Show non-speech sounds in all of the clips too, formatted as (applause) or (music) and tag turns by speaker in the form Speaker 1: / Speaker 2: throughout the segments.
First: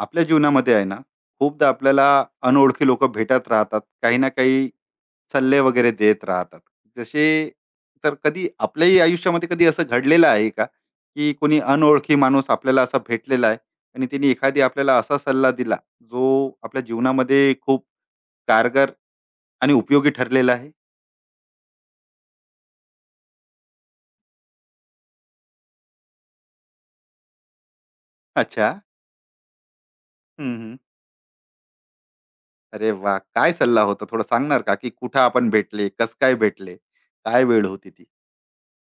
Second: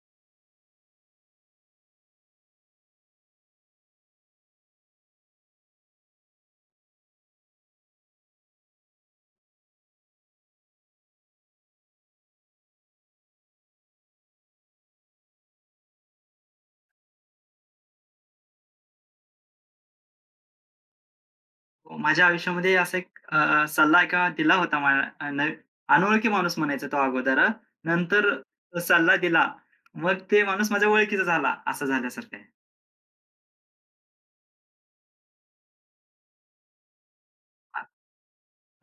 Speaker 1: आपल्या जीवनामध्ये आहे ना, खूपदा आपल्याला अनोळखी लोक भेटत राहतात, काही ना काही सल्ले वगैरे देत राहतात. जसे, तर कधी आपल्याही आयुष्यामध्ये कधी असं घडलेलं आहे का, की कोणी अनोळखी माणूस आपल्याला असा भेटलेला आहे आणि तिने एखादी आपल्याला असा सल्ला दिला, जो आपल्या जीवनामध्ये खूप कारगर आणि उपयोगी ठरलेला आहे.
Speaker 2: हो, माझ्या आयुष्यामध्ये असा एक सल्ला एका दिला होता मला अ, न अनोळखी माणूस म्हणायचा तो अगोदर नंतर
Speaker 1: अच्छा.
Speaker 2: तो सल्ला दिला. मग ते
Speaker 1: हम्म,
Speaker 2: माणूस
Speaker 1: हम्म.
Speaker 2: माझ्या ओळखीचा झाला, असं झाल्यासारखं आहे.
Speaker 1: अरे वा, काय सल्ला होता? थोडं सांगणार का, की कुठं आपण भेटले, कस काय भेटले, काय वेळ होती ती?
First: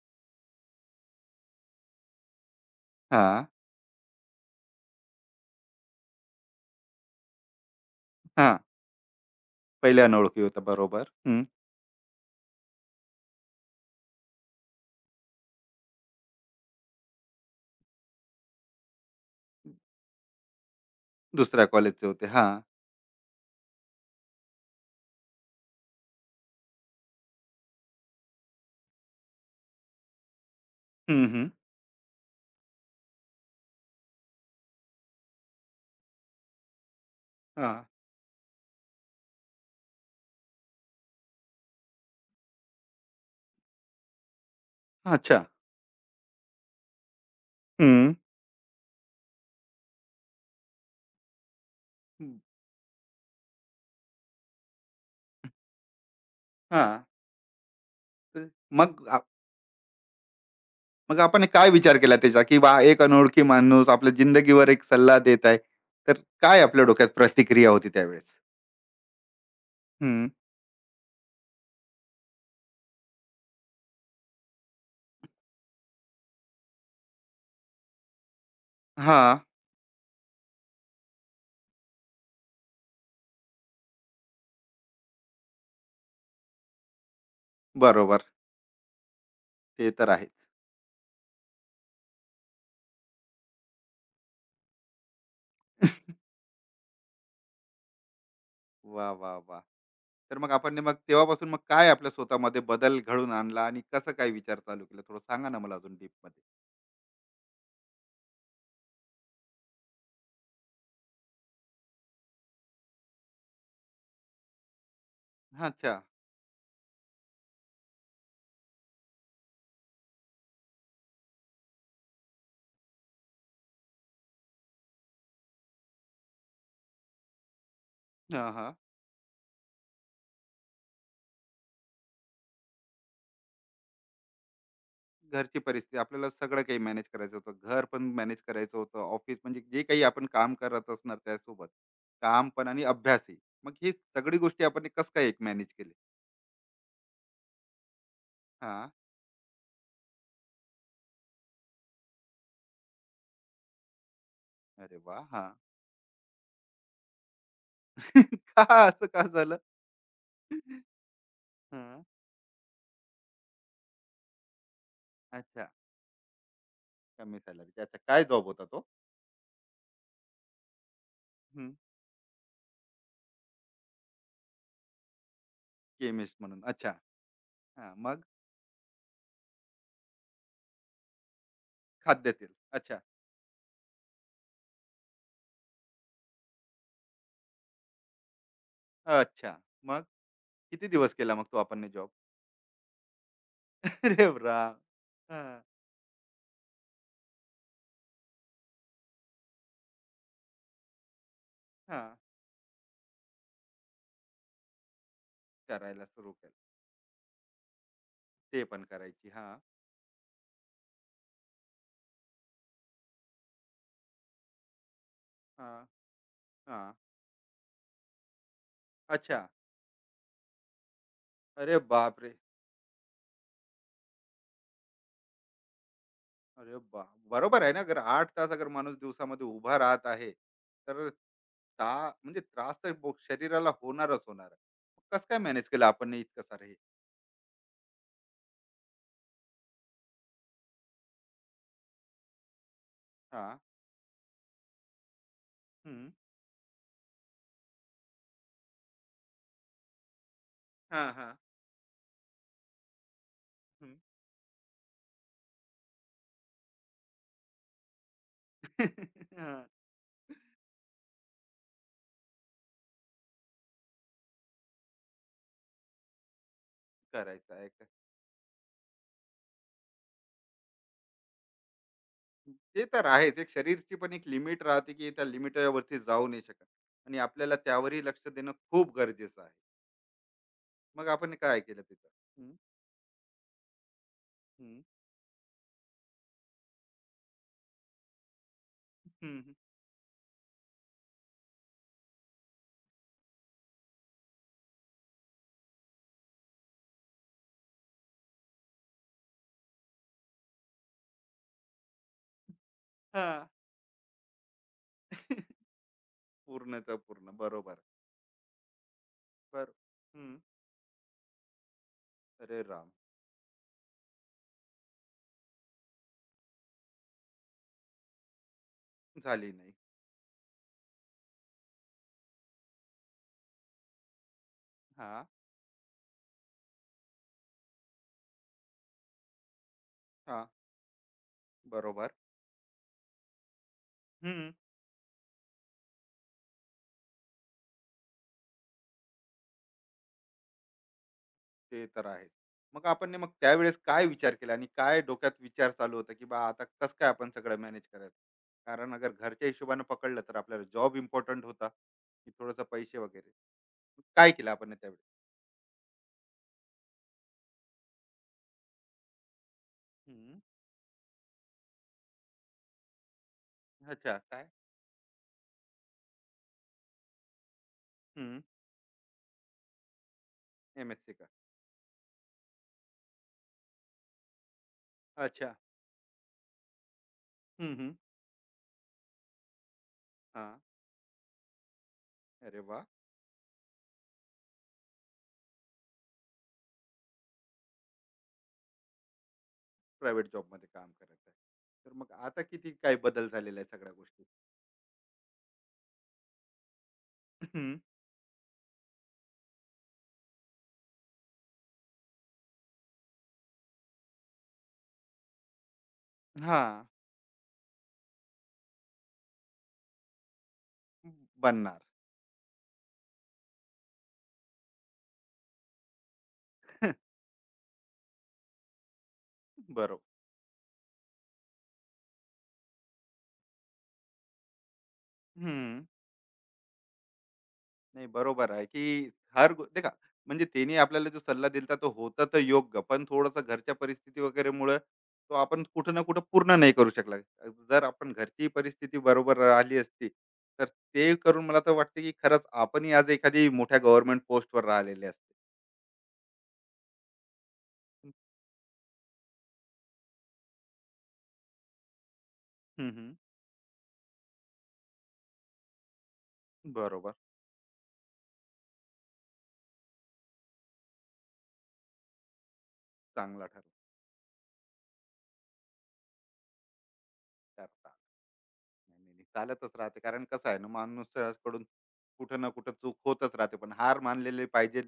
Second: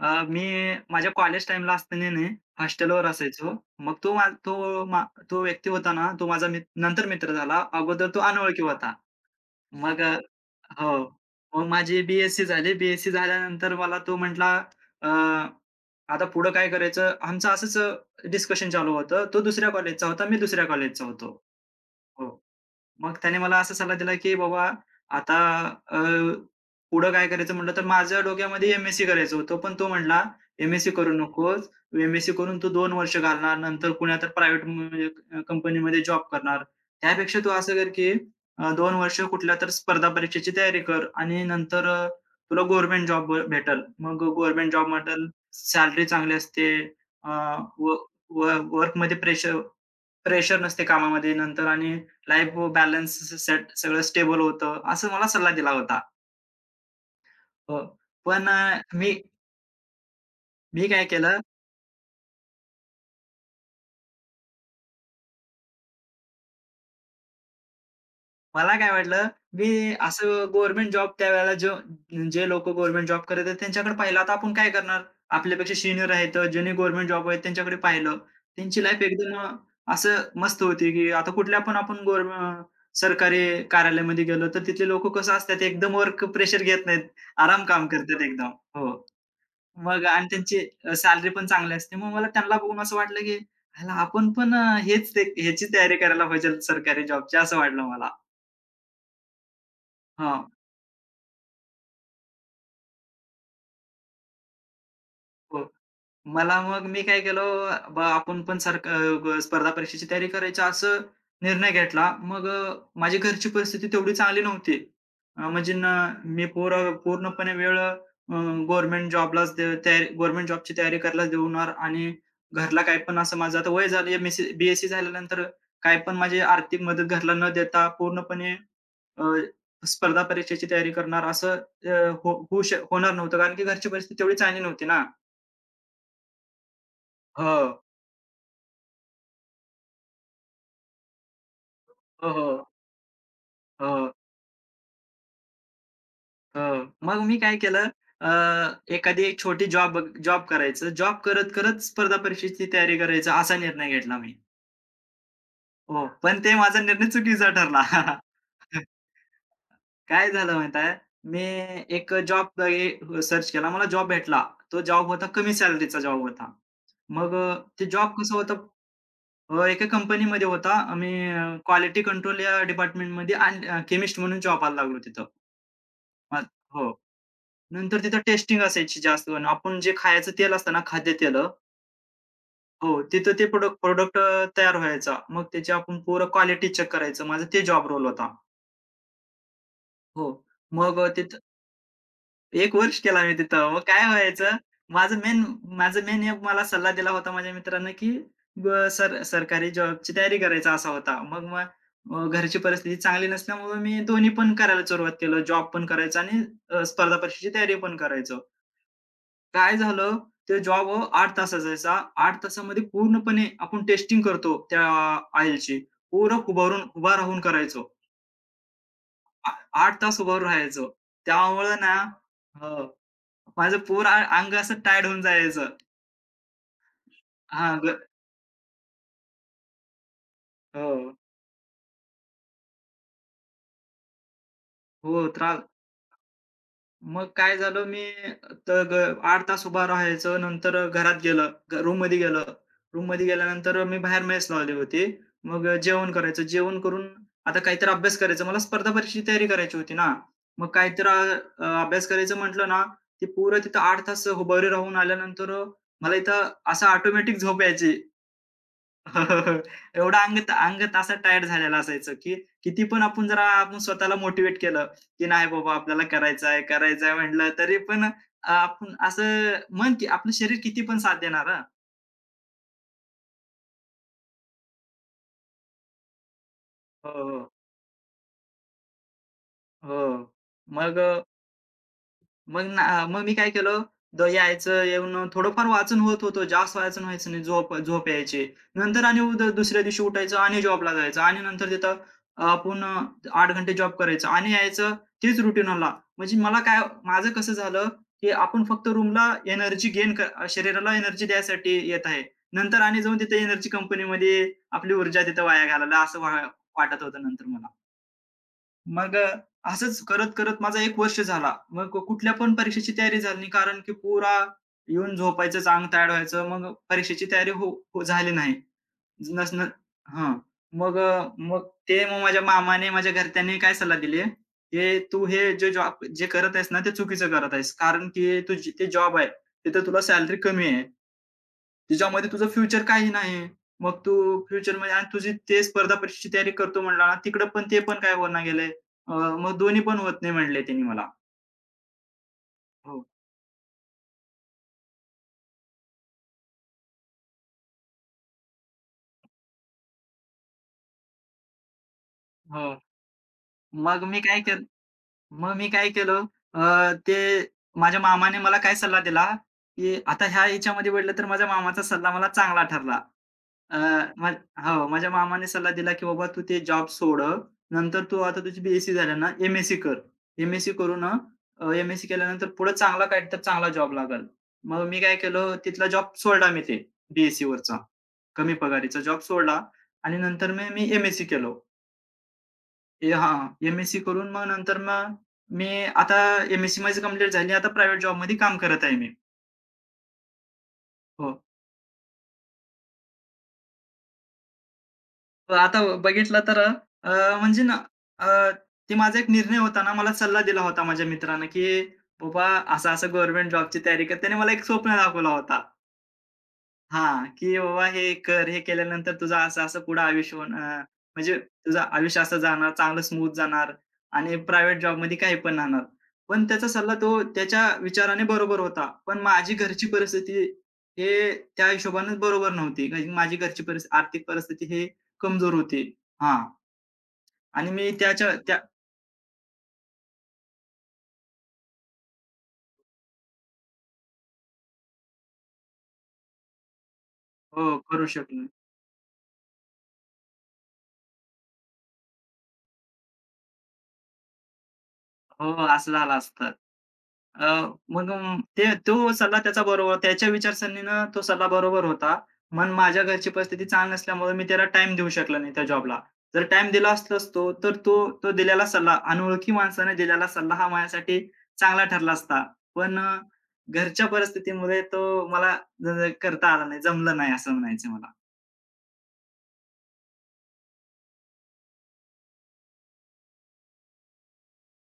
Speaker 2: मी माझ्या कॉलेज टाईमला असताना ना हॉस्टेलवर
Speaker 1: हा.
Speaker 2: असायचो. मग तो व्यक्ती होता ना, तो माझा मित्र नंतर मित्र झाला. अगोदर तो
Speaker 1: हा.
Speaker 2: अनोळखी होता. मग
Speaker 1: पहिल्या अनोळखी होता,
Speaker 2: हो.
Speaker 1: बरोबर. हं.
Speaker 2: मग माझी बी-एससी झाली. बी-एससी झाल्यानंतर मला तो म्हटला, "अ, आता पुढं काय करायचं?" आमचं असंच डिस्कशन चालू होतं. तो दुसऱ्या कॉलेजचा होता, मी दुसऱ्या कॉलेजचा होतो.
Speaker 1: दुसऱ्या कॉलेजचे होते.
Speaker 2: हो.
Speaker 1: हां.
Speaker 2: मग त्याने मला असा सल्ला दिला, की बाबा आता अ, पुढं काय करायचं म्हटलं, तर माझ्या डोक्यामध्ये एम-एस-सी करायचं होतं. पण तो म्हटला, "एम-एस-सी करू
Speaker 1: हं, हं.
Speaker 2: नकोस. एम-एस-सी करून तू 2 वर्ष घालणार. नंतर कुण्या तर प्रायव्हेट म्हणजे कंपनीमध्ये जॉब करणार. त्यापेक्षा तू असं
Speaker 1: हां.
Speaker 2: कर, की 2 वर्ष कुठल्या तर स्पर्धा परीक्षेची तयारी कर आणि नंतर तुला गव्हर्नमेंट जॉब भेटेल. मग गव्हर्नमेंट जॉब भेटेल,
Speaker 1: अच्छा.
Speaker 2: सॅलरी चांगली असते अ,
Speaker 1: हं.
Speaker 2: व वर्कमध्ये प्रेशर प्रेशर नसते कामामध्ये नंतर आणि लाईफ बॅलन्स सेट सगळं स्टेबल होतं, असं मला सल्ला दिला होता.
Speaker 1: हां.
Speaker 2: हो. पण
Speaker 1: तर मग
Speaker 2: मी
Speaker 1: आप
Speaker 2: मी काय
Speaker 1: मग
Speaker 2: केलं,
Speaker 1: आपण काय विचार केला त्याचा, की बा एक अनोळखी माणूस आपल्या जिंदगीवर एक सल्ला देत आहे. तर काय आपल्या डोक्यात प्रतिक्रिया होती त्यावेळेस?
Speaker 2: मला काय वाटलं, मी असं
Speaker 1: हं.
Speaker 2: गव्हर्नमेंट जॉब त्यावेळेला जो जे लोकं गव्हर्नमेंट जॉब करत आहेत त्यांच्याकडे पाहिलं. आता आपण काय करणार? आपल्यापेक्षा सीनियर आहेत, ज्यांनी गव्हर्नमेंट जॉब आहेत त्यांच्याकडे पाहिलं. त्यांची लाईफ एकदम
Speaker 1: हां.
Speaker 2: असं मस्त होती, की आता कुठल्या पण आपण गव्हर्नमेंट सरकारी कार्यालयामध्ये गेलो, तर तिथले लोकं कसं असतात, एकदम वर्क प्रेशर घेत नाहीत. आराम काम करतात
Speaker 1: बरोबर.
Speaker 2: एकदम. हो.
Speaker 1: ते
Speaker 2: मग
Speaker 1: तर आहे.
Speaker 2: आणि त्यांची सॅलरी पण चांगली असते. मग मला त्यांना बघून असं वाटलं, की ह्याला आपण पण हेच ते ह्याची तयारी करायला पाहिजे सरकारी जॉबची असं वाटलं मला.
Speaker 1: वाह, वाह, वाह! तर
Speaker 2: हां.
Speaker 1: मग आपण मग तेव्हापासून मग काय आपल्या स्वतःमध्ये बदल घडवून आणला आणि कसं काय विचार चालू केला? थोडं सांगा ना
Speaker 2: हो.
Speaker 1: मला अजून डीपमध्ये?
Speaker 2: मला मग मी काय केलं, बा आपण पण सारखं स्पर्धा परीक्षेची तयारी करायची असं निर्णय घेतला. मग माझी घरची परिस्थिती तेवढी चांगली नव्हती. म्हणजे ना
Speaker 1: अच्छा.
Speaker 2: मी पूर पूर्णपणे वेळ गव्हर्नमेंट जॉबलाच दे तयारी गव्हर्नमेंट जॉबची तयारी करायलाच देणार आणि घरला काही पण असं माझं आता वय झालं एम-एस-सी, बी-एस-सी झाल्यानंतर काही पण माझी आर्थिक मदत घरला न देता
Speaker 1: हां,
Speaker 2: पूर्णपणे
Speaker 1: हां.
Speaker 2: अ, स्पर्धा परीक्षेची तयारी करणार असं अ, हो होऊ श होणार नव्हतं कारण की घरची परिस्थिती तेवढी चांगली नव्हती ना.
Speaker 1: घरची परिस्थिती आपल्याला सगळं काही मॅनेज करायचं
Speaker 2: हो,
Speaker 1: होतं, घर पण मॅनेज करायचं होतं, ऑफिस म्हणजे जे काही आपण काम करत असणार त्यासोबत
Speaker 2: हो,
Speaker 1: काम
Speaker 2: हो,
Speaker 1: पण आणि अभ्यासही. मग ही
Speaker 2: हो,
Speaker 1: सगळी गोष्टी आपण कस काय एक मॅनेज केली?
Speaker 2: हो. मग मी काय केलं अ,
Speaker 1: हा.
Speaker 2: एखादी एक छोटी जॉब जॉब करायचं. जॉब करत-करत स्पर्धा परीक्षेची तयारी करायचं असा निर्णय घेतला मी.
Speaker 1: अरे वा. हा.
Speaker 2: हो, पण ते माझा निर्णय चुकीचा ठरला.
Speaker 1: (laughs) का,
Speaker 2: (laughs)
Speaker 1: असं का झालं?
Speaker 2: काय झालं माहीत आहे, मी
Speaker 1: हा.
Speaker 2: एक जॉब हे हो, सर्च केला. मला जॉब भेटला. तो जॉब होता कमी
Speaker 1: अच्छा.
Speaker 2: सॅलरीचा जॉब होता. मग
Speaker 1: कमी सॅलरी,
Speaker 2: ते
Speaker 1: अच्छा.
Speaker 2: जॉब
Speaker 1: काय
Speaker 2: कसं
Speaker 1: जॉब होता
Speaker 2: होतं
Speaker 1: तो?
Speaker 2: एका कंपनीमध्ये होता. आम्ही क्वालिटी कंट्रोल या डिपार्टमेंटमध्ये केमिस्ट म्हणून जॉबला लागलो तिथं.
Speaker 1: केमिस्ट
Speaker 2: मग
Speaker 1: म्हणून,
Speaker 2: हो.
Speaker 1: अच्छा. हा,
Speaker 2: नंतर तिथं
Speaker 1: मग
Speaker 2: टेस्टिंग असायची जास्त करून. आपण जे खायचं तेल असतं ना, खाद्यतेलं
Speaker 1: खाद्यतेल,
Speaker 2: हो,
Speaker 1: अच्छा.
Speaker 2: तिथं ते प्रोडक्ट प्रोडक्ट तयार व्हायचा. मग त्याची आपण पूर्ण क्वालिटी चेक करायचं. माझा ते जॉब रोल होता.
Speaker 1: अच्छा, मग
Speaker 2: हो.
Speaker 1: किती
Speaker 2: मग
Speaker 1: दिवस केला
Speaker 2: तिथं
Speaker 1: मग तो आपण जॉब?
Speaker 2: 1 वर्ष केला मी तिथं. मग
Speaker 1: (laughs)
Speaker 2: काय
Speaker 1: अरे
Speaker 2: व्हायचं,
Speaker 1: राम.
Speaker 2: माझं
Speaker 1: हा.
Speaker 2: मेन माझं मेन एक मला सल्ला दिला होता माझ्या मित्रानं, की ब सर सरकारी जॉबची तयारी करायचा असा होता. मग मग
Speaker 1: हा.
Speaker 2: घरची परिस्थिती चांगली नसल्यामुळं मी दोन्ही पण करायला सुरुवात केलं. जॉब पण
Speaker 1: करायला
Speaker 2: करायचा
Speaker 1: सुरू
Speaker 2: आणि
Speaker 1: केलं.
Speaker 2: स्पर्धा परीक्षेची तयारी पण करायचो.
Speaker 1: ते पण करायची, हा.
Speaker 2: काय झालं, ते जॉब 8 तासाचा असायचा. 8 तासामध्ये पूर्णपणे आपण टेस्टिंग करतो त्या
Speaker 1: हा.
Speaker 2: ऑइलची. पूर्ण
Speaker 1: हा.
Speaker 2: उभारून उभा राहून करायचो.
Speaker 1: अच्छा.
Speaker 2: आ 8 तास उभं राहायचो. त्यामुळं
Speaker 1: अरे
Speaker 2: ना
Speaker 1: बापरे!
Speaker 2: हो, माझं पूर्ण अंग असं टायर्ड होऊन जायचं.
Speaker 1: अरे बा, बरोबर आहे
Speaker 2: हां,
Speaker 1: ना, अगर
Speaker 2: ग
Speaker 1: 8 तास अगर माणूस दिवसामध्ये उभा राहत आहे,
Speaker 2: हो,
Speaker 1: तर ता म्हणजे त्रास तर बो शरीराला होणारच होणार आहे. कसं
Speaker 2: हो.
Speaker 1: काय
Speaker 2: त्रास
Speaker 1: मॅनेज केलं आपण हे इतकं सारं हे?
Speaker 2: मग काय झालं मी तर ग 8 तास उभा राहायचं. नंतर घरात गेलं. रूममध्ये गेलं. रूममध्ये
Speaker 1: हां.
Speaker 2: गेल्यानंतर मी बाहेर मेस लावली होती. मग
Speaker 1: हं.
Speaker 2: जेवण करायचं. जेवण करून आता काहीतरी अभ्यास करायचा. मला स्पर्धा परीक्षेची तयारी करायची होती ना. मग काहीतरी
Speaker 1: हां, हां.
Speaker 2: अभ्यास करायचं म्हटलं ना, ते पुरं तिथं
Speaker 1: हं.
Speaker 2: 8 तास उभारी राहून आल्यानंतर मला इथं असं ऑटोमॅटिक झोप यायची.
Speaker 1: हां.
Speaker 2: (laughs)
Speaker 1: (laughs)
Speaker 2: एवढं अंग अंग असं टायर्ड झालेलं असायचं, की किती पण आपण जरा आपण स्वतःला मोटिवेट केलं, की नाही बाबा आपल्याला करायचं आहे, करायचं आहे म्हटलं
Speaker 1: करायचं आहे
Speaker 2: तरी
Speaker 1: का?
Speaker 2: पण आपण असं मन की आपलं शरीर किती पण साथ देणार हां.
Speaker 1: ते तर आहेच. एक शरीरची पण एक लिमिट राहते, की त्या लिमिटवरती जाऊ नाही शकत,
Speaker 2: हो,
Speaker 1: आणि
Speaker 2: हो.
Speaker 1: आपल्याला त्यावरही लक्ष देणं खूप गरजेचं आहे.
Speaker 2: हो. मग
Speaker 1: मग आपण काय केलं तिथं? हं,
Speaker 2: मग ना मग मी काय केलं,
Speaker 1: हं,
Speaker 2: यायचं, येऊन थोडंफार वाचन होत होतं. जास्त वाचन व्हायचं नाही. झोप झोप यायची. नंतर आणि
Speaker 1: हं, हं.
Speaker 2: दुसऱ्या दिवशी उठायचं आणि जॉबला जायचं आणि नंतर तिथं पुन्हा 8 घंटे जॉब करायचं आणि यायचं तेच रुटीनला. म्हणजे मला काय माझं कसं झालं, की आपण फक्त रूमला एनर्जी गेन शरीराला एनर्जी द्यायसाठी येत आहे. नंतर आणि जाऊन तिथे
Speaker 1: हां.
Speaker 2: एनर्जी कंपनीमध्ये आपली ऊर्जा तिथं वाया घालवला असं वा वाटत होतं
Speaker 1: पूर्ण.
Speaker 2: नंतर मला.
Speaker 1: बरोबर.
Speaker 2: मग
Speaker 1: बर.
Speaker 2: असंच
Speaker 1: हम्म.
Speaker 2: करत-करत माझा 1 वर्ष झाला. मग कुठल्या पण
Speaker 1: अरे राम.
Speaker 2: परीक्षेची तयारी झाली नाही. कारण की पुरा येऊन झोपायचंच, अंग टायार्ड व्हायचं. मग परीक्षेची तयारी हो हो झाली नाही.
Speaker 1: झाली
Speaker 2: नस न
Speaker 1: नाही.
Speaker 2: हां. मग मग ते मग माझ्या मामाने, माझ्या घरच्यांनी काय सल्ला दिली आहे, "हे
Speaker 1: हा.
Speaker 2: तू हे जे जॉब जे करत आहेस ना, ते चुकीचं करत आहेस. कारण की तुझी ते जॉब आहे, तिथं तुला सॅलरी
Speaker 1: हा.
Speaker 2: कमी आहे.
Speaker 1: बरोबर.
Speaker 2: तिच्यामध्ये तुझं फ्युचर काही नाही. मग तू
Speaker 1: हम्म.
Speaker 2: फ्युचरमध्ये आणि तुझी ते स्पर्धा परीक्षेची तयारी करतो म्हणला, तिकडं पण ते पण काय होईना गेलंय. मग दोन्ही पण होत नाही म्हणले त्यांनी मला.
Speaker 1: ते तर आहे. मग
Speaker 2: हो,
Speaker 1: आपण ने मग त्यावेळेस काय विचार केला आणि काय डोक्यात विचार चालू होता, की बा आता कसं काय आपण सगळं मॅनेज करायचं? कारण अगर घरच्या हिशोबाने पकडलं तर आपल्याला जॉब इम्पॉर्टंट होता की थोडस
Speaker 2: हो.
Speaker 1: पैसे वगैरे? मग
Speaker 2: मग मी
Speaker 1: काय
Speaker 2: काय
Speaker 1: केलं
Speaker 2: केलं
Speaker 1: आपण ने त्यावेळेस?
Speaker 2: मग मी काय केलं ते माझ्या मामाने मला काय सल्ला दिला, की आता
Speaker 1: हम्म.
Speaker 2: ह्या ह्याच्यामध्ये पडलं तर माझ्या मामाचा सल्ला मला चांगला ठरला. अ,
Speaker 1: अच्छा,
Speaker 2: म
Speaker 1: काय?
Speaker 2: हो, माझ्या मामाने सल्ला दिला, की "बाबा तू ते जॉब सोड. नंतर तू आता
Speaker 1: हम्म.
Speaker 2: तुझी बी-एस-सी झाली ना, एम कर. एम-एस-सी
Speaker 1: एम एस
Speaker 2: करून
Speaker 1: सी का?
Speaker 2: केल्यानंतर पुढे चांगला काहीतरी चांगला जॉब लागल मग मी काय
Speaker 1: अच्छा.
Speaker 2: केलं, तिथला जॉब सोडला मी ते बी वरचा
Speaker 1: हम्म,
Speaker 2: सीवरचा
Speaker 1: हम्म.
Speaker 2: कमी पगारीचा जॉब सोडला आणि
Speaker 1: हा.
Speaker 2: नंतर मग मी एम केलो.
Speaker 1: अरे वा.
Speaker 2: एम करून मग नंतर मग मी आता एम माझी कंप्लीट झाली. आता प्रायव्हेट जॉबमध्ये काम करत आहे मी.
Speaker 1: प्रायव्हेट जॉब मध्ये काम करायचं
Speaker 2: हो.
Speaker 1: आहे. तर मग आता किती काय बदल झालेला आहे सगळ्या गोष्टी?
Speaker 2: तर आता बघितलं तर म्हणजे ना
Speaker 1: हम्म.
Speaker 2: अ, ते माझा एक निर्णय होता ना, मला सल्ला दिला होता माझ्या मित्रानं, की "बाबा, असं-असं गव्हर्नमेंट जॉबची तयारी कर." त्याने मला एक स्वप्न दाखवला होता.
Speaker 1: हा.
Speaker 2: हां, की बाबा हे कर, हे केल्यानंतर तुझं असं-असं पुढं आयुष्य होणार. म्हणजे
Speaker 1: बनणार.
Speaker 2: तुझं आयुष्य असं जाणार, चांगलं स्मूथ जाणार आणि प्रायव्हेट जॉबमध्ये काही पण राहणार. पण त्याचा सल्ला तो त्याच्या विचाराने बरोबर होता. पण माझी घरची
Speaker 1: बरोबर.
Speaker 2: परिस्थिती हे त्या हिशोबानेच बरोबर नव्हती. कारण की माझी घरची परिस्थिती आर्थिक परिस्थिती हे कमजोर
Speaker 1: हं.
Speaker 2: होती. हां. आणि मी
Speaker 1: नाही
Speaker 2: त्याच्या
Speaker 1: बरोबर
Speaker 2: त्या
Speaker 1: आहे, की हर गो देखा, म्हणजे त्यांनी आपल्याला जो सल्ला दिला तो होता तर योग्य, पण थोडासा घरच्या परिस्थिती वगैरेमुळं तो आपण कुठं ना कुठं पूर्ण नाही करू शकला.
Speaker 2: हो,
Speaker 1: जर
Speaker 2: करू
Speaker 1: आपण घरची
Speaker 2: शकलो.
Speaker 1: परिस्थिती बरोबर आली असती, तर ते करून मला तर वाटतं, की खरंच आपणही आज एखादी मोठ्या गव्हर्नमेंट पोस्टवर राहिलेले असते.
Speaker 2: हो, असं झालं असतं. अ, मग ते तो सल्ला त्याचा बरोबर त्याच्या विचारसरणीनं तो सल्ला बरोबर होता. पण
Speaker 1: हं,
Speaker 2: माझ्या
Speaker 1: हं.
Speaker 2: घरची परिस्थिती चांगली नसल्यामुळे मी त्याला टाईम देऊ शकलो नाही त्या जॉबला. जर टाईम दिला
Speaker 1: बरोबर.
Speaker 2: असता असतो, तर तो तो दिलेला सल्ला अनोळखी माणसाने दिलेला सल्ला हा माझ्यासाठी चांगला ठरला असता. पण
Speaker 1: चांगला ठरला.
Speaker 2: घरच्या परिस्थितीमुळे तो मला ज ज- करता आला नाही, जमलं नाही असं म्हणायचं
Speaker 1: करतात.
Speaker 2: मला.
Speaker 1: नाही, नाही, नाही. चालतच राहते. कारण कसं आहे ना, माणसाकडून कुठं ना कुठं चूक होतच राहते. पण हार मानलेली पाहिजे.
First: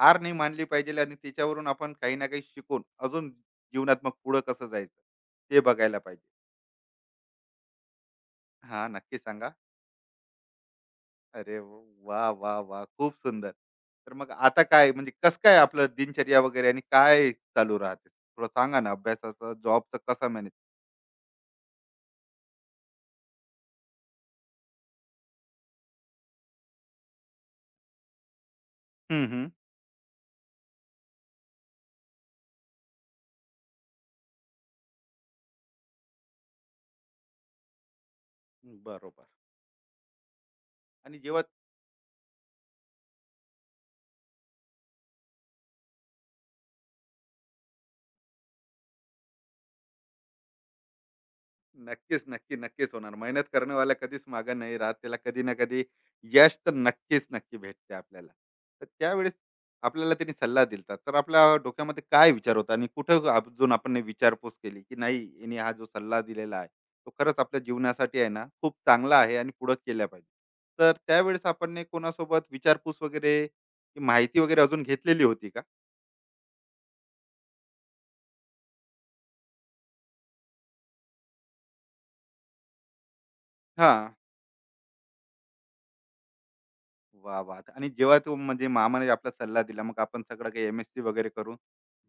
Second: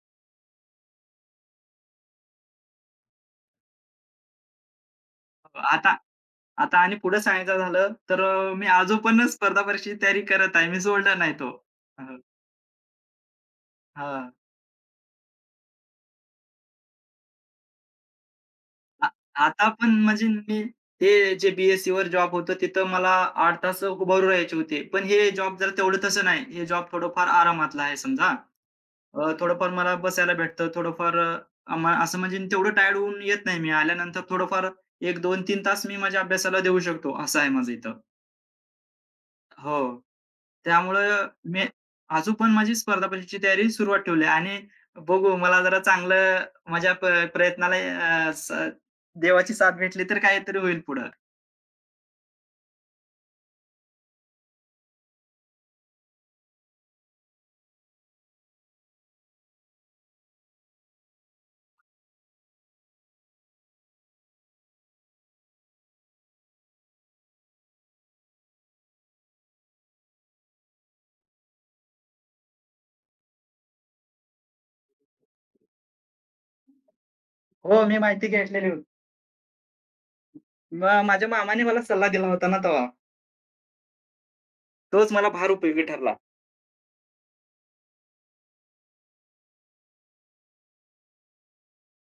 Speaker 1: हार नाही मानली पाहिजे आणि त्याच्यावरून आपण काही ना काही शिकून अजून जीवनात मग पुढं कसं जायचं ते
Speaker 2: आता
Speaker 1: बघायला पाहिजे.
Speaker 2: आता आणि पुढे सांगायचं झालं, तर मी
Speaker 1: हां, नक्की
Speaker 2: आजोपण
Speaker 1: सांगा.
Speaker 2: स्पर्धा परीक्षेची तयारी करत आहे. मी सोडलं नाही तो.
Speaker 1: अरे
Speaker 2: हो.
Speaker 1: वाह! वाह! वाह! खूप सुंदर. तर मग
Speaker 2: हां.
Speaker 1: आता काय म्हणजे कसं काय आपलं दिनचर्या वगैरे आणि काय चालू राहते? थोडं सांगा ना,
Speaker 2: आ
Speaker 1: अभ्यासाचं,
Speaker 2: आता पण
Speaker 1: जॉबचं
Speaker 2: म्हणजे
Speaker 1: कसं मॅनेज?
Speaker 2: मी हे जे बी-एस-सीवर जॉब होतं तिथं मला 8 तास उभं राहायचे होते. पण हे जॉब जरा तेवढं तसं नाही. हे जॉब थोडंफार आरामातला आहे समजा. थोडंफार मला बसायला भेटतं. थोडंफार अ, म असं म्हणजे तेवढं टायर्ड होऊन येत नाही मी. आल्यानंतर थोडंफार 1, 2, 3 तास मी माझ्या अभ्यासाला देऊ शकतो. असं आहे माझं इथं.
Speaker 1: बरोबर.
Speaker 2: हो.
Speaker 1: आणि
Speaker 2: त्यामुळं
Speaker 1: जेव्हा
Speaker 2: मी अजून पण माझी स्पर्धा परीक्षेची तयारी सुरुवात ठेवली आहे आणि बघू मला जरा चांगलं माझ्या प्रयत्नाला अ, स देवाची साथ भेटली तर काहीतरी होईल पुढं.
Speaker 1: नक्कीच, नक्की, नक्कीच होणार. मेहनत करण्यावाला कधीच मागे नाही राहत. त्याला कधी ना कधी यश तर नक्कीच, नक्की भेटते आपल्याला. तर त्यावेळेस आपल्याला त्यांनी सल्ला दिला तर आपल्या डोक्यामध्ये काय विचार होता आणि कुठं अजून आपण नाही विचारपूस केली, की नाही याने हा जो सल्ला दिलेला आहे, तो खरंच आपल्या जीवनासाठी आहे ना, खूप चांगला आहे आणि पुढे केला पाहिजे? तर त्यावेळेस आपण ने कोणासोबत विचारपूस वगैरे, की माहिती वगैरे अजून घेतलेली होती का?
Speaker 2: हो, मी माहिती घेतलेली होती. मग माझ्या मामाने मला सल्ला दिला होता ना तेव्हा,
Speaker 1: हां.
Speaker 2: तोच मला फार उपयोगी ठरला.
Speaker 1: वा वा, आणि जेव्हा तो म्हणजे मामाने आपला सल्ला दिला, मग आपण सगळं काही एम एस सी वगैरे करून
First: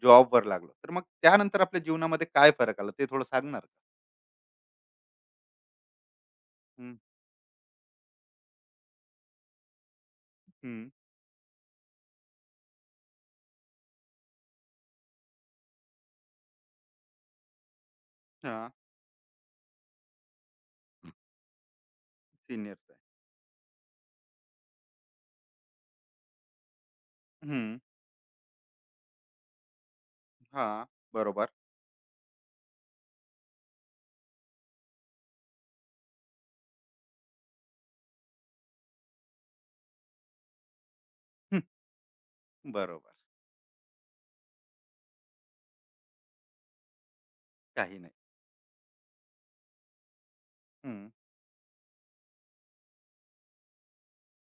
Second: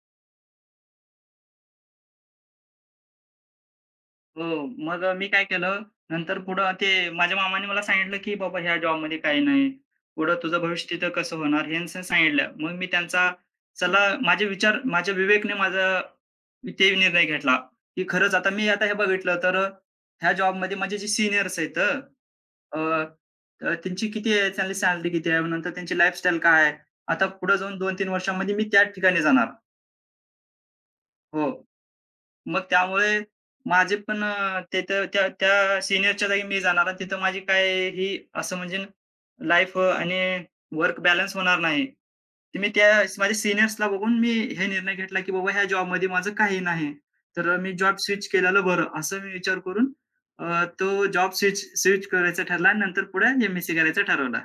Speaker 1: job वर लागलो, तर मग त्यानंतर आपल्या जीवनामध्ये काय फरक आला, ते थोडं सांगणार का?
Speaker 2: हो. मग मी काय केलं, नंतर पुढं ते
Speaker 1: हम्म,
Speaker 2: माझ्या मामाने मला सांगितलं, की "बाबा ह्या जॉबमध्ये काही नाही. पुढं तुझं भविष्य
Speaker 1: हम्म,
Speaker 2: तिथं कसं होणार?" हे असं सांगितलं. मग मी त्यांचा चला माझे विचार माझ्या विवेकने माझा ते निर्णय घेतला, की खरंच आता मी
Speaker 1: हा
Speaker 2: आता हे बघितलं तर ह्या जॉबमध्ये माझे जे सीनियर्स आहेत अ,
Speaker 1: सिनियर.
Speaker 2: अ, त्यांची किती आहे, त्यांची सॅलरी किती आहे, नंतर त्यांची लाईफस्टाईल काय आहे. आता पुढे
Speaker 1: हम्म.
Speaker 2: जाऊन 2-3 वर्षांमध्ये मी त्याच ठिकाणी जाणार.
Speaker 1: हा. बरोबर.
Speaker 2: हो. मग त्यामुळे माझे पण तिथं त्या त्या सीनियरच्या जागी मी जाणार आणि तिथं माझी काय ही असं म्हणजे लाईफ आणि वर्क बॅलन्स होणार
Speaker 1: हम्म,
Speaker 2: नाही. तर मी त्या
Speaker 1: बरोबर.
Speaker 2: माझ्या सीनियर्सला बघून मी हे निर्णय घेतला, की बाबा ह्या जॉबमध्ये माझं काही नाही. तर मी जॉब
Speaker 1: काही.
Speaker 2: स्विच केलेलं बरं असं मी विचार करून तो
Speaker 1: नाही,
Speaker 2: जॉब स्विच स्विच करायचा ठरला आणि नंतर पुढे एम-एस-सी करायचं ठरवलं.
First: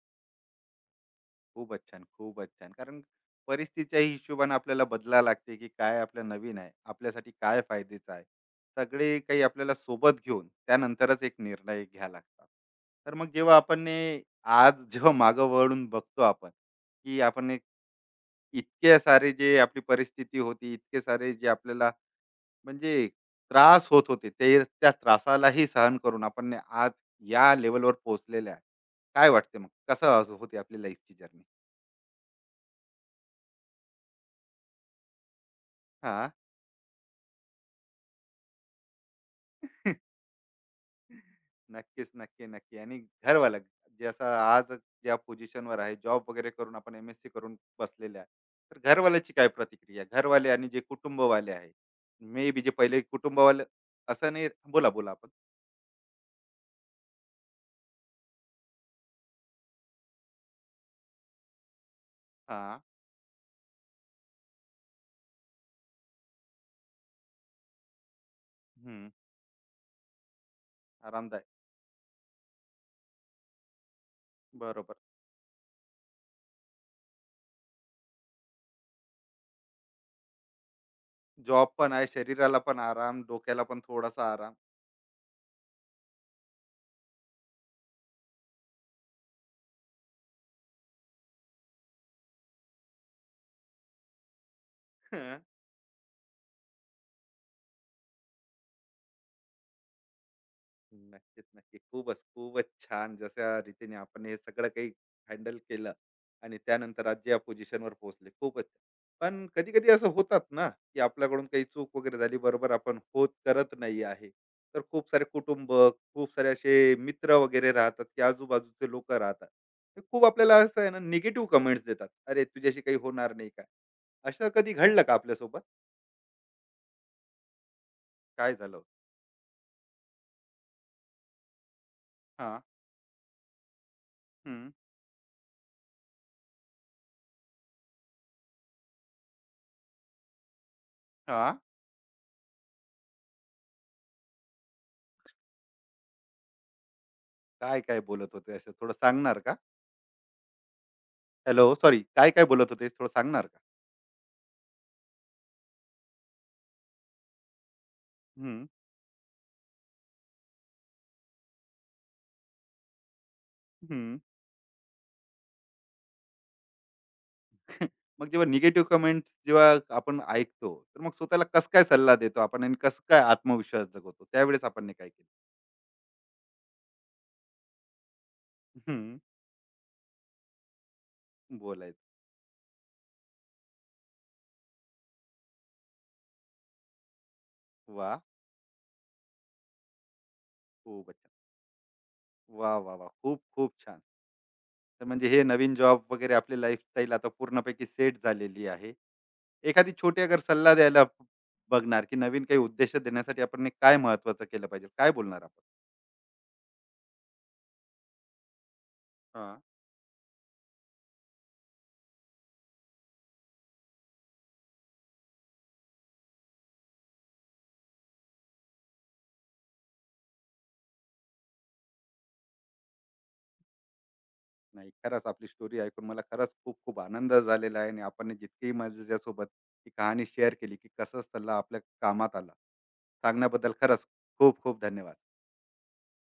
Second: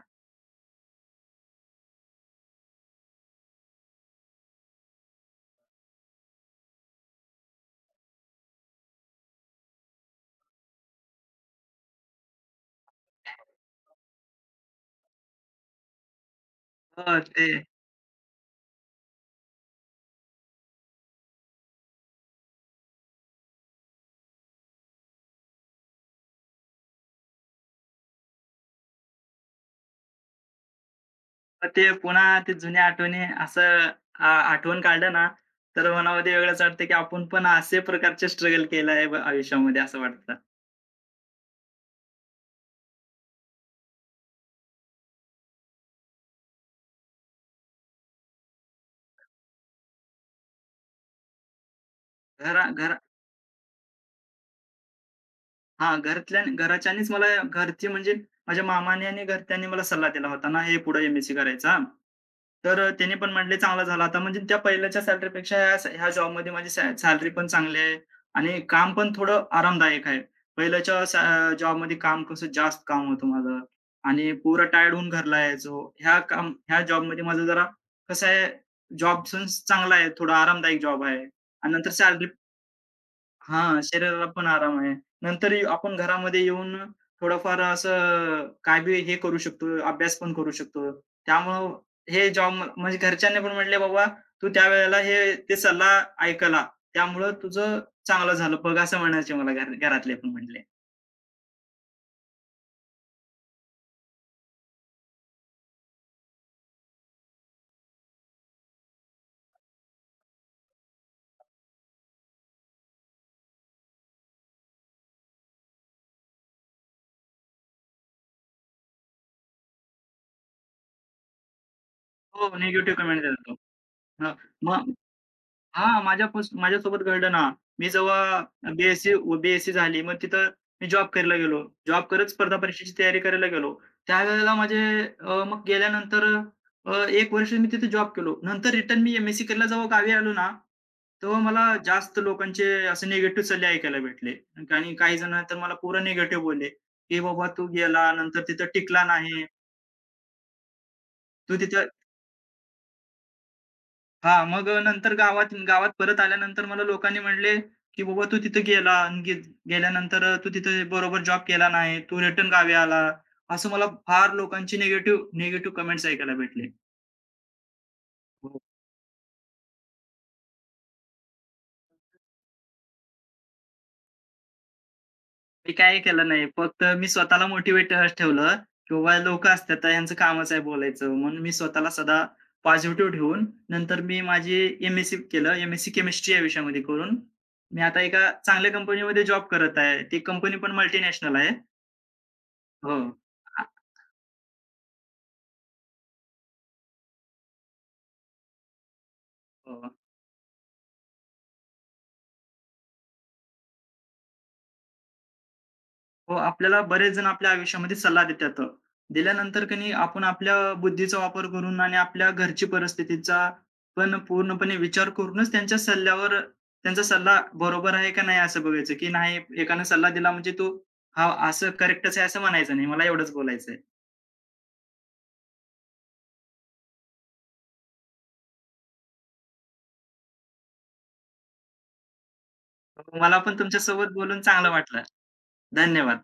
Speaker 1: खूपच छान, खूपच छान. कारण परिस्थितीच्याही हिशोबाने आपल्याला बदलावं लागते, की काय आपल्या नवीन आहे, आपल्यासाठी काय फायद्याचं आहे. सगळे काही आपल्याला सोबत घेऊन त्यानंतरच एक निर्णय घ्या लागतात. तर मग जेव्हा आपण हे आज जेव्हा मागं वळून बघतो आपण,
Speaker 2: हो,
Speaker 1: की
Speaker 2: ते
Speaker 1: आपण एक इतके सारे जे आपली परिस्थिती होती, इतके सारे जे आपल्याला म्हणजे त्रास होत होते, ते त्या त्रासालाही सहन करून आपण ने आज या लेव्हलवर पोहोचलेले आहे. काय वाटते मग? कसं होती आपली लाईफची जर्नी?
Speaker 2: मग ते पुन्हा ते जुन्या आठवणी असं आठवण काढलं ना, तर
Speaker 1: हां.
Speaker 2: मनामध्ये वेगळंच वाटतं, की आपण पण असे प्रकारचे स्ट्रगल केलं आहे आयुष्यामध्ये असं वाटतं.
Speaker 1: नक्कीच, नक्की, नक्की. आणि घरवाला जे आता आज ज्या पोझिशनवर आहे, जॉब वगैरे करून आपण एम-एस-सी करून बसलेले आहे. तर घरवाल्याची काय प्रतिक्रिया? घरवाले आणि जे कुटुंबवाले आहे, मे बी
Speaker 2: घरा
Speaker 1: जे
Speaker 2: घर
Speaker 1: पहिले कुटुंबवाले असं नाही बोला, बोला आपण.
Speaker 2: हां, घरातल्या घराच्यांनीच मला घरचे म्हणजे माझ्या मामाने आणि घरच्यांनी मला सल्ला दिला होता ना, हे पुढे एम-एस-सी करायचं हां.
Speaker 1: हां,
Speaker 2: तर त्याने पण म्हटले चांगला झाला आता म्हणजे त्या पहिल्याच्या सॅलरीपेक्षा ह्या ह्या जॉबमध्ये माझी सॅलरी पण चांगली आहे आणि काम
Speaker 1: हं.
Speaker 2: पण थोडं आरामदायक आहे.
Speaker 1: आरामदायक.
Speaker 2: पहिल्याच्या जॉबमध्ये काम कसं जास्त काम होतं माझं आणि पुरा
Speaker 1: बरोबर.
Speaker 2: टायर्ड होऊन घरला यायचो. ह्या जॉबमध्ये माझं जरा कसं आहे, जॉब चांगला आहे, थोडा आरामदायक जॉब आहे
Speaker 1: जॉब
Speaker 2: आणि नंतर
Speaker 1: पण आहे,
Speaker 2: सॅलरी
Speaker 1: शरीराला पण आराम, डोक्याला पण
Speaker 2: हां, शरीराला
Speaker 1: थोडासा
Speaker 2: पण
Speaker 1: आराम.
Speaker 2: आराम आहे. नंतर ये आपण घरामध्ये येऊन थोडंफार असं काय बी हे करू शकतो, अभ्यास पण करू शकतो. त्यामुळं हे जॉब म्हणजे घरच्यांनी पण म्हटले, "बाबा, तू त्यावेळेला हे ते
Speaker 1: (laughs)
Speaker 2: सल्ला ऐकला, त्यामुळं तुझं चांगलं झालं बघ." असं म्हणायचे मला घरातले पण म्हटले.
Speaker 1: नक्कीच, नक्की. खूपच, खूपच छान. जशा रीतीने आपण हे सगळं काही हँडल केलं आणि त्यानंतर आज जे या पोझिशनवर पोहोचले, खूपच छान. पण कधी-कधी असं होतात ना, की आपल्याकडून काही चूक वगैरे झाली, बरोबर आपण होत करत नाही आहे. तर खूप सारे कुटुंब, खूप सारे असे मित्र वगैरे राहतात, की आजूबाजूचे लोकं राहतात. ते खूप आपल्याला असं आहे ना, निगेटिव्ह कमेंट्स देतात. "अरे,
Speaker 2: हो,
Speaker 1: तुझ्याशी काही
Speaker 2: निगेटिव्ह कमेंट देत
Speaker 1: होणार नाही
Speaker 2: होतो.
Speaker 1: काय?" असं कधी
Speaker 2: मग
Speaker 1: घडलं का आपल्यासोबत?
Speaker 2: हां, माझ्यासोबत घडलं ना. मी जेव्हा
Speaker 1: काय झालं?
Speaker 2: बी-एससी बी-एससी झाली. मग तिथं मी जॉब करायला गेलो. जॉब करत स्पर्धा
Speaker 1: हां,
Speaker 2: परीक्षेची तयारी करायला गेलो. त्यावेळेला
Speaker 1: हं,
Speaker 2: माझे मग गेल्यानंतर 1 वर्ष मी तिथे जॉब केलो. नंतर रिटर्न मी एम करायला जेव्हा गावी आलो ना, तेव्हा
Speaker 1: हां.
Speaker 2: मला जास्त लोकांचे असे निगेटिव्ह सल्ले ऐकायला भेटले. आणि काही जण तर मला पूर्ण निगेटिव्ह बोलले, की "बाबा तू
Speaker 1: काय-काय
Speaker 2: गेला,
Speaker 1: बोलत
Speaker 2: नंतर
Speaker 1: होते,
Speaker 2: तिथं
Speaker 1: असं थोडं
Speaker 2: टिकला
Speaker 1: सांगणार
Speaker 2: नाही.
Speaker 1: का?
Speaker 2: तू
Speaker 1: हॅलो,
Speaker 2: तिथं
Speaker 1: सॉरी, काय-काय बोलत होते थोडं सांगणार का?
Speaker 2: हां, मग नंतर गावात गावात परत आल्यानंतर मला लोकांनी म्हटले, की "बाबा तू तिथे
Speaker 1: हं,
Speaker 2: गेला आणि गेल्यानंतर तू तिथे बरोबर जॉब केला नाही. तू रिटर्न गावी आला." असं मला
Speaker 1: हं.
Speaker 2: फार लोकांची निगेटिव्ह निगेटिव्ह कमेंट्स ऐकायला भेटले.
Speaker 1: (laughs) मग जेव्हा
Speaker 2: हो.
Speaker 1: निगेटिव्ह कमेंट जेव्हा आपण ऐकतो, तर मग स्वतःला कसं काय सल्ला देतो आपण आणि कसं काय आत्मविश्वास जगवतो? त्यावेळेस आपण ने काय केलं?
Speaker 2: मी काही केलं नाही. फक्त मी स्वतःला मोटिव्हेट ठेवलं, की
Speaker 1: हं,
Speaker 2: बाबा लोकं असतात तर कामच आहे बोलायचं. म्हणून मी स्वतःला
Speaker 1: बोलायचं.
Speaker 2: सदा पॉझिटिव्ह ठेवून नंतर मी माझी एम-एस-सी केलं. एम-एस-सी केमिस्ट्री या विषयामध्ये करून मी आता
Speaker 1: वा,
Speaker 2: एका चांगल्या कंपनीमध्ये जॉब करत आहे. ती कंपनी पण
Speaker 1: खूपच
Speaker 2: मल्टीनॅशनल
Speaker 1: छान.
Speaker 2: आहे.
Speaker 1: वाह,
Speaker 2: हो.
Speaker 1: वाह, वाह! खूप,
Speaker 2: आ
Speaker 1: खूप छान. तर म्हणजे हे नवीन जॉब वगैरे आपली लाईफस्टाईल आता पूर्णपैकी सेट झालेली आहे.
Speaker 2: अ,
Speaker 1: एखादी छोटी अगर सल्ला द्यायला बघणार, की नवीन काही उद्देश देण्यासाठी आपण ने काय महत्त्वाचं केलं पाहिजे? काय बोलणार आपण?
Speaker 2: हो, आपल्याला बरेच जण आपल्या आयुष्यामध्ये सल्ला देतात. दिल्यानंतर की नाही आपण आपल्या बुद्धीचा वापर करून आणि आपल्या घरची परिस्थितीचा पण पूर्णपणे विचार करूनच त्यांच्या सल्ल्यावर त्यांचा सल्ला बरोबर आहे का नाही असं बघायचं, की नाही एकानं सल्ला दिला म्हणजे तो हा असं करेक्टच आहे असं म्हणायचं नाही. मला एवढंच बोलायचंय.
Speaker 1: नाही, खरंच आपली स्टोरी ऐकून मला खरंच खूप खूप आनंद झालेला आहे आणि आपण जितकी माझ्यासोबत ही कहाणी शेअर केली की कसं सल्ला आपल्या कामात आला
Speaker 2: मला पण
Speaker 1: सांगण्याबद्दल खरंच
Speaker 2: तुमच्यासोबत बोलून
Speaker 1: खूप
Speaker 2: चांगलं
Speaker 1: खूप
Speaker 2: वाटलं.
Speaker 1: धन्यवाद.
Speaker 2: धन्यवाद.